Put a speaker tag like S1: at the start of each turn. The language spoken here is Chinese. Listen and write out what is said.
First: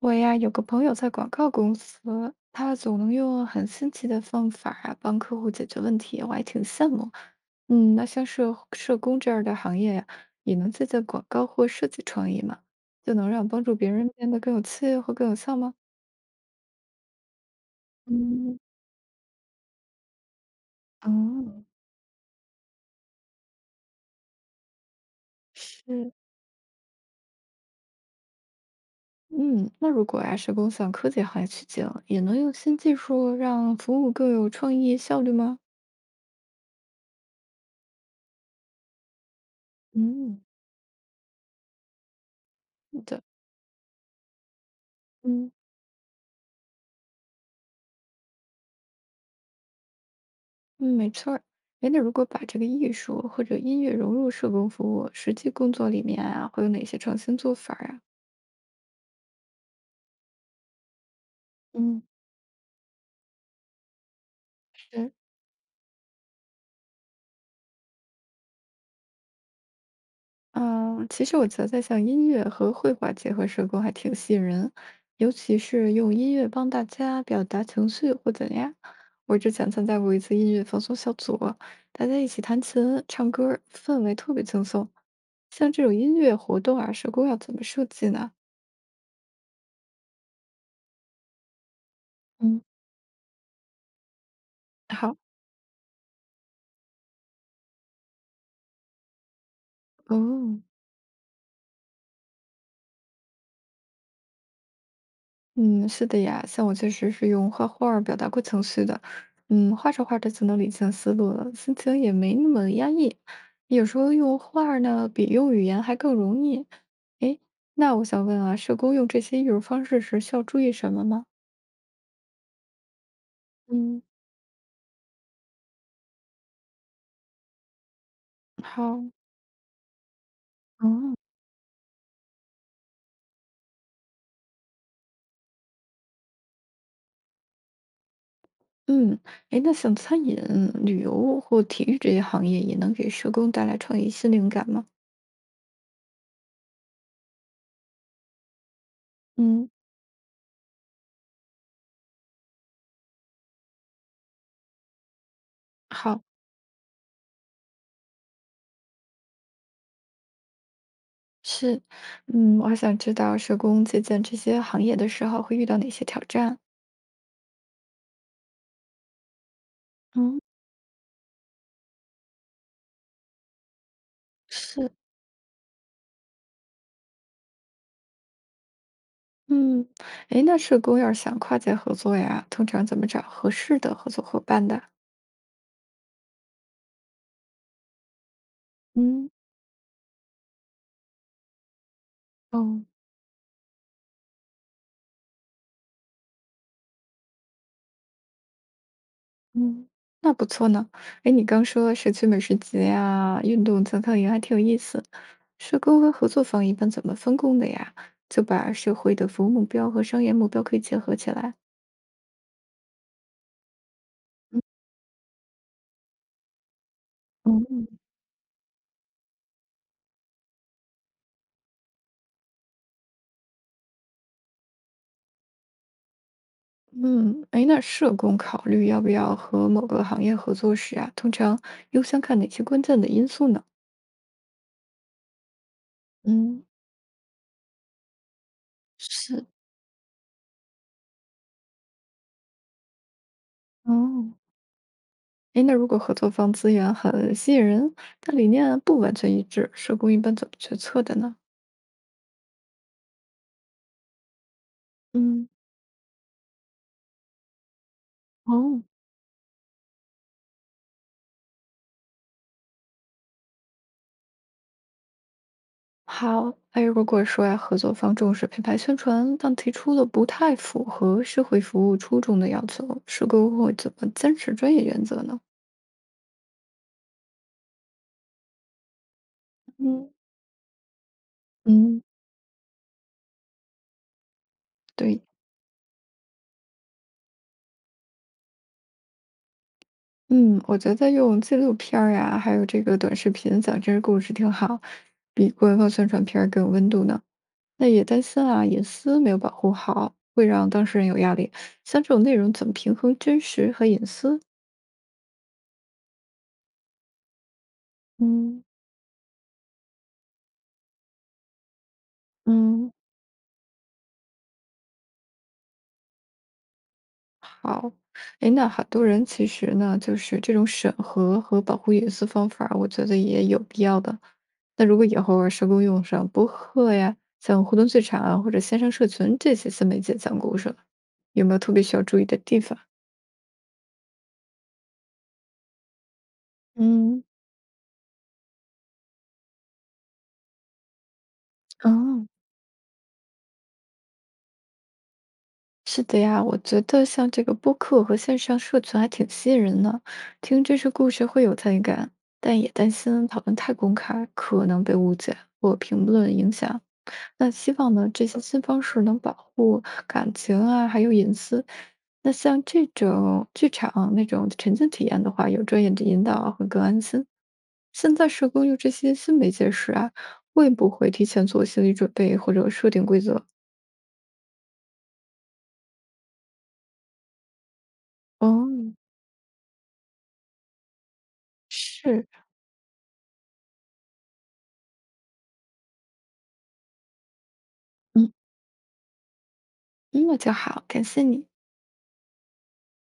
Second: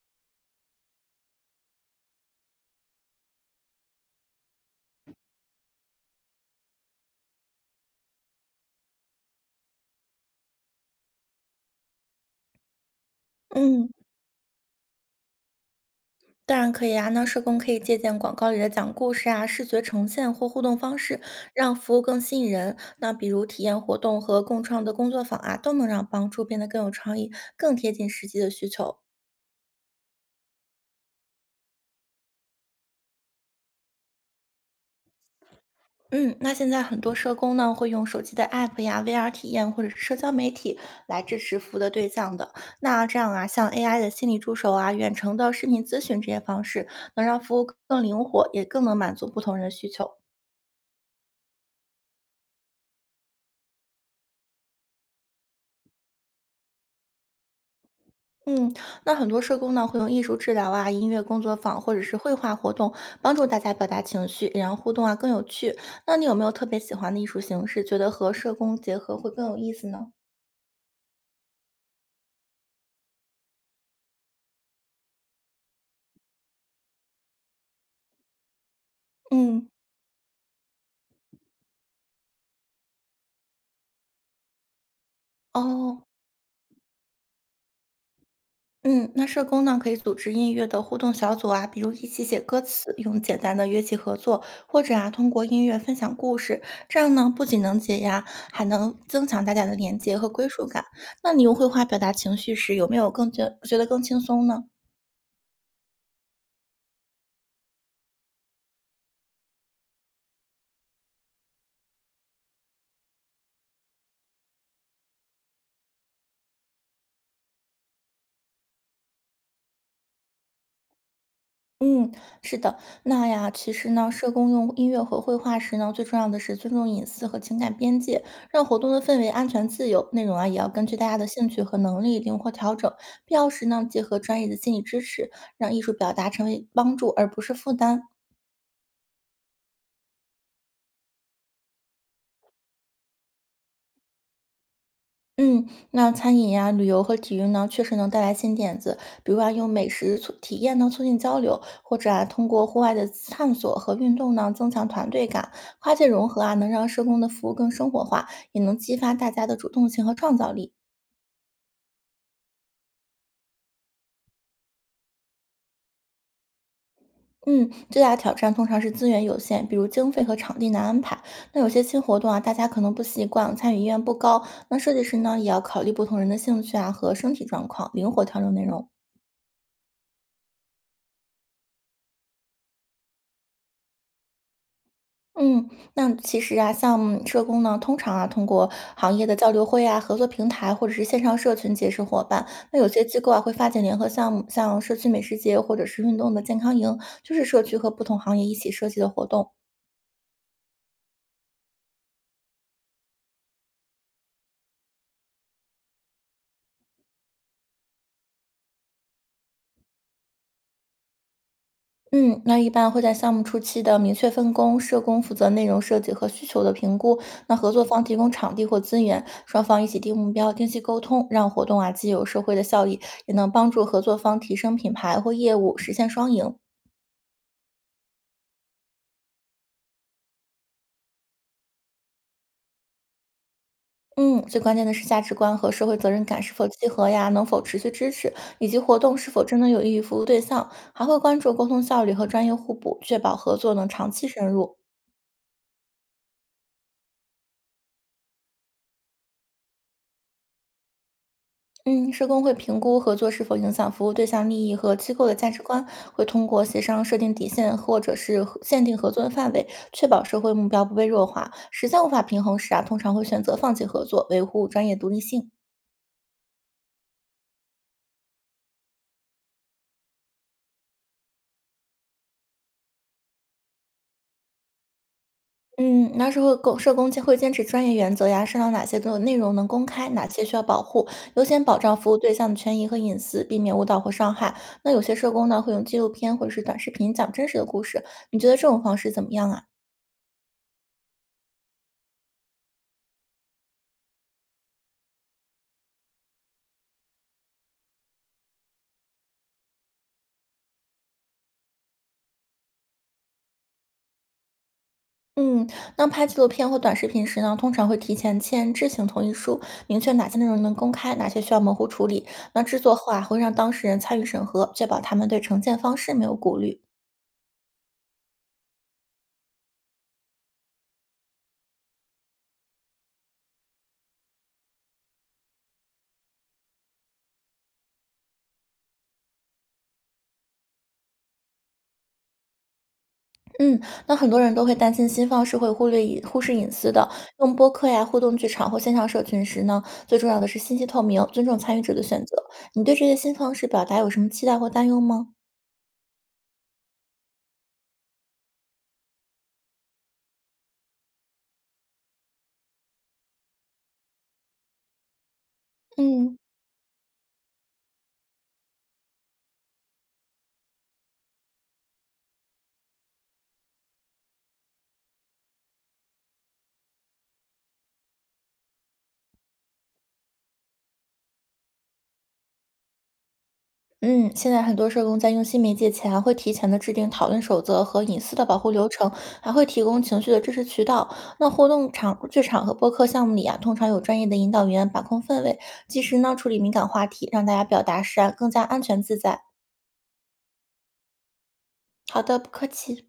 S1: 我呀，有个朋友在广告公司，他总能用很新奇的方法啊，帮客户解决问题，我还挺羡慕。嗯，那像社工这样的行业呀，也能借鉴广告或设计创意吗？就能让帮助
S2: 嗯，
S1: 别人变得更有趣或更有效吗？
S2: 当然可以啊。那社工可以借鉴广告
S1: 嗯，
S2: 里的讲故事啊、视觉呈现或互动方式，
S1: 嗯，
S2: 让服务更吸引人。那比如体验活动和共创的工作坊啊，都能让
S1: 是，
S2: 帮助变得更有创意，更贴近实际的需求。
S1: 嗯，那如果呀，社工向科技行业取经，也能用新技术让服务更有创意、效率吗？
S2: 嗯，那现在很多社工呢会用手机的 app 呀、VR 体验或者是社交
S1: 嗯，
S2: 媒体来支持服务的对象的。那这
S1: 对
S2: 样啊，像 AI 的心理助手啊、远程
S1: 嗯。
S2: 的视频咨询这些方式，能让服务更灵活，也更能满足不同人的需求。
S1: 嗯，没错儿。哎，那如果把这个艺术或者音乐融入社工服务实际工作里面啊，会有哪些创新做法儿啊？
S2: 嗯，那很多社工呢会用艺术治疗啊、音乐工作坊或者
S1: 嗯，
S2: 是绘画活动，帮助大家表达情绪，然后互动
S1: 是，
S2: 啊更有趣。那你有没有特别喜欢的艺术形式，觉得和社工结合会更有意思呢？
S1: 嗯，其实我觉得像音乐和绘画结合社工还挺吸引人，尤其是用音乐帮大家表达情绪或怎样。我之
S2: 嗯，
S1: 前参加过一次音乐放松小组，大家一起弹琴、唱歌儿，氛围特别轻松。像这种
S2: 哦，
S1: 音乐活动啊，社工要怎么设计呢？
S2: 嗯，那社工呢可以组织音乐的互动小组啊，比如一起写歌
S1: 嗯，
S2: 词，用简单的乐器合作，或者啊
S1: 好，
S2: 通过音乐分享故事，这样呢不仅能解压，还能增强大家的连接和归
S1: 哦。
S2: 属感。那你用绘画表达情绪时，有没有觉得更轻松呢？
S1: 嗯，是的呀，像我确实是用画画儿表达过情绪的，嗯，画着画着就能理清思路了，心情也没那么压抑。有时候用画儿呢，比用语言还更容易。诶，那我想问啊，社工用这些艺术方式时需要注意什么吗？
S2: 嗯，是的，那呀，其实
S1: 嗯，
S2: 呢，社工用音乐和绘画时呢，最重要的是尊重隐私和情感边界，让活动的
S1: 好，
S2: 氛围安全自由。内容啊，也要根据大
S1: 哦，
S2: 家的兴趣和能力灵活调整，必要时呢，结合专业的心理支持，让艺术表达成为帮助而不是负担。
S1: 嗯，诶，那像餐饮、旅游或体育这些行业，也能给社工带来创意新灵感吗？
S2: 嗯，那餐饮呀、旅游和体育呢，确实能带来新点子。比如啊，
S1: 嗯，
S2: 用美食促体验呢促进交流，或者啊，通过户外的探索和运动呢，增强团队感。跨界
S1: 好。
S2: 融合啊，能让社工的服务更生活化，也能激发大家的主动性和创造力。
S1: 是，嗯，我还想知道社工借鉴这些行业的时候会遇到哪些挑战？
S2: 嗯，最大的挑战通常是资源有限，比如经费和
S1: 嗯，
S2: 场地难安排。那有些新活动啊，大家可能不习惯，参与意愿不高。那
S1: 是，
S2: 设计师呢，也要考虑不同人的兴趣啊和身体状况，灵活调整内容。
S1: 嗯，诶，那社工要是想跨界合作呀，通常怎么找合适的合作伙伴的？
S2: 嗯，那其实啊，像社工呢，通常啊，通过行业
S1: 嗯
S2: 的交流会啊、合作平台或者是线上社群结识伙伴。那
S1: 哦，
S2: 有些机构啊，会发起联合项目，像社区美食节或者是运动的健康营，就是社区和不同行业一起设计的活动。
S1: 嗯，那不错呢。诶，你刚说社区美食节呀、运动健康营还挺有意思。社工和合作方一般怎么分工的呀？就把社会的服务目标和商业目标可以结合起来。
S2: 嗯，那一般会在项目初期的明确分工，社工负责内容设计和需求的评估，那合作
S1: 嗯。
S2: 方提供场地或资源，双方一起定目标、定期沟通，让活动啊既有社会的效益，也能帮助合作方提升品牌或业务，实现双赢。
S1: 嗯，哎，那社工考虑要不要和某个行业合作时啊，通常优先看哪些关键的因素呢？
S2: 嗯，最关键的是价值观和社会责任感是
S1: 嗯，
S2: 否契合呀，能否持续支持，以及活动是否
S1: 是，
S2: 真的有益于服务对象，还会关注沟通效率和专业互补，确保合作能长期
S1: 哦，
S2: 深入。
S1: 哎，那如果合作方资源很吸引人，但理念不完全一致，社工一般怎么决策的呢？
S2: 嗯，社工会评估合作是否影响服务对象利益和机构的
S1: 嗯，
S2: 价值观，会通过协商设定底线或者是
S1: 哦，
S2: 限定合作的范围，确保社会目标不被弱化。实在无法平衡时啊，通常会选择放弃合作，维护专业独立性。
S1: 好，哎，如果说呀，合作方重视品牌宣传，但提出了不太符合社会服务初衷的要求，社工会怎么坚持专业原则呢？
S2: 嗯，那时候公社工坚会坚持专业原则呀，商量哪些的内容能公
S1: 嗯
S2: 开，哪些需要保护，优先保障
S1: 嗯，
S2: 服务对象的权益和隐私，避免误导或伤害。那有些
S1: 对。
S2: 社工呢，会用纪录片或者是短视频讲真实的故事，你觉得这种方式怎么样啊？
S1: 嗯，我觉得用纪录片儿呀，还有这个短视频讲真实故事挺好，比官方宣传片儿更有温度呢。那也担心啊，隐私没有保护好，会让当事人有压力。像这种内容怎么平衡真实和隐私？
S2: 嗯，那拍纪录片或短视频时呢，通常会提前
S1: 嗯。
S2: 签知情同意书，明确哪些内容能公开，哪些需要模糊处理。那制
S1: 嗯。
S2: 作后啊，会让当事人参与审核，确保他们对呈现方式没有顾虑。
S1: 好，哎，那很多人其实呢，就是这种审核和保护隐私方法儿我觉得也有必要的。那如果以后啊，社工用上博客呀，像互动剧场啊，或者线上社群这些自媒介讲故事了，有没有特别需要注意的地方？
S2: 嗯，那很多人都会担心新方式会忽视隐私的。
S1: 嗯，
S2: 用播客呀、互动剧场或线上社群时呢，最重要的是信息透明，尊重参与者的选
S1: 哦，
S2: 择。你对这些新方式表达有什么期待或担忧吗？
S1: 是的呀，我觉得像这个播客和线上社群还挺吸引人的，听这些故事会有参与感，但也担心讨论太公开可能被误解或评论
S2: 嗯，
S1: 影响。那希望呢，这些新方式能保护感情啊，还有隐私。那像这种剧场那种沉浸体验的话，有专业的引导啊会更安心。现在社工用这些新媒介时啊，会不会提前做心理准备或者设定规则？
S2: 嗯，现在很多社工在用新媒介前啊，会提前的制定讨论守则和隐私的保护流
S1: 哦，
S2: 程，还会提供情绪的支持渠道。那互动场、
S1: 是，
S2: 剧场和播客项目里啊，通常有专业的引导员把控氛围，及时呢处理敏感话题，让大家表达时啊
S1: 嗯。
S2: 更加安全自在。
S1: 嗯，那就好，感谢你。
S2: 好的，不客气。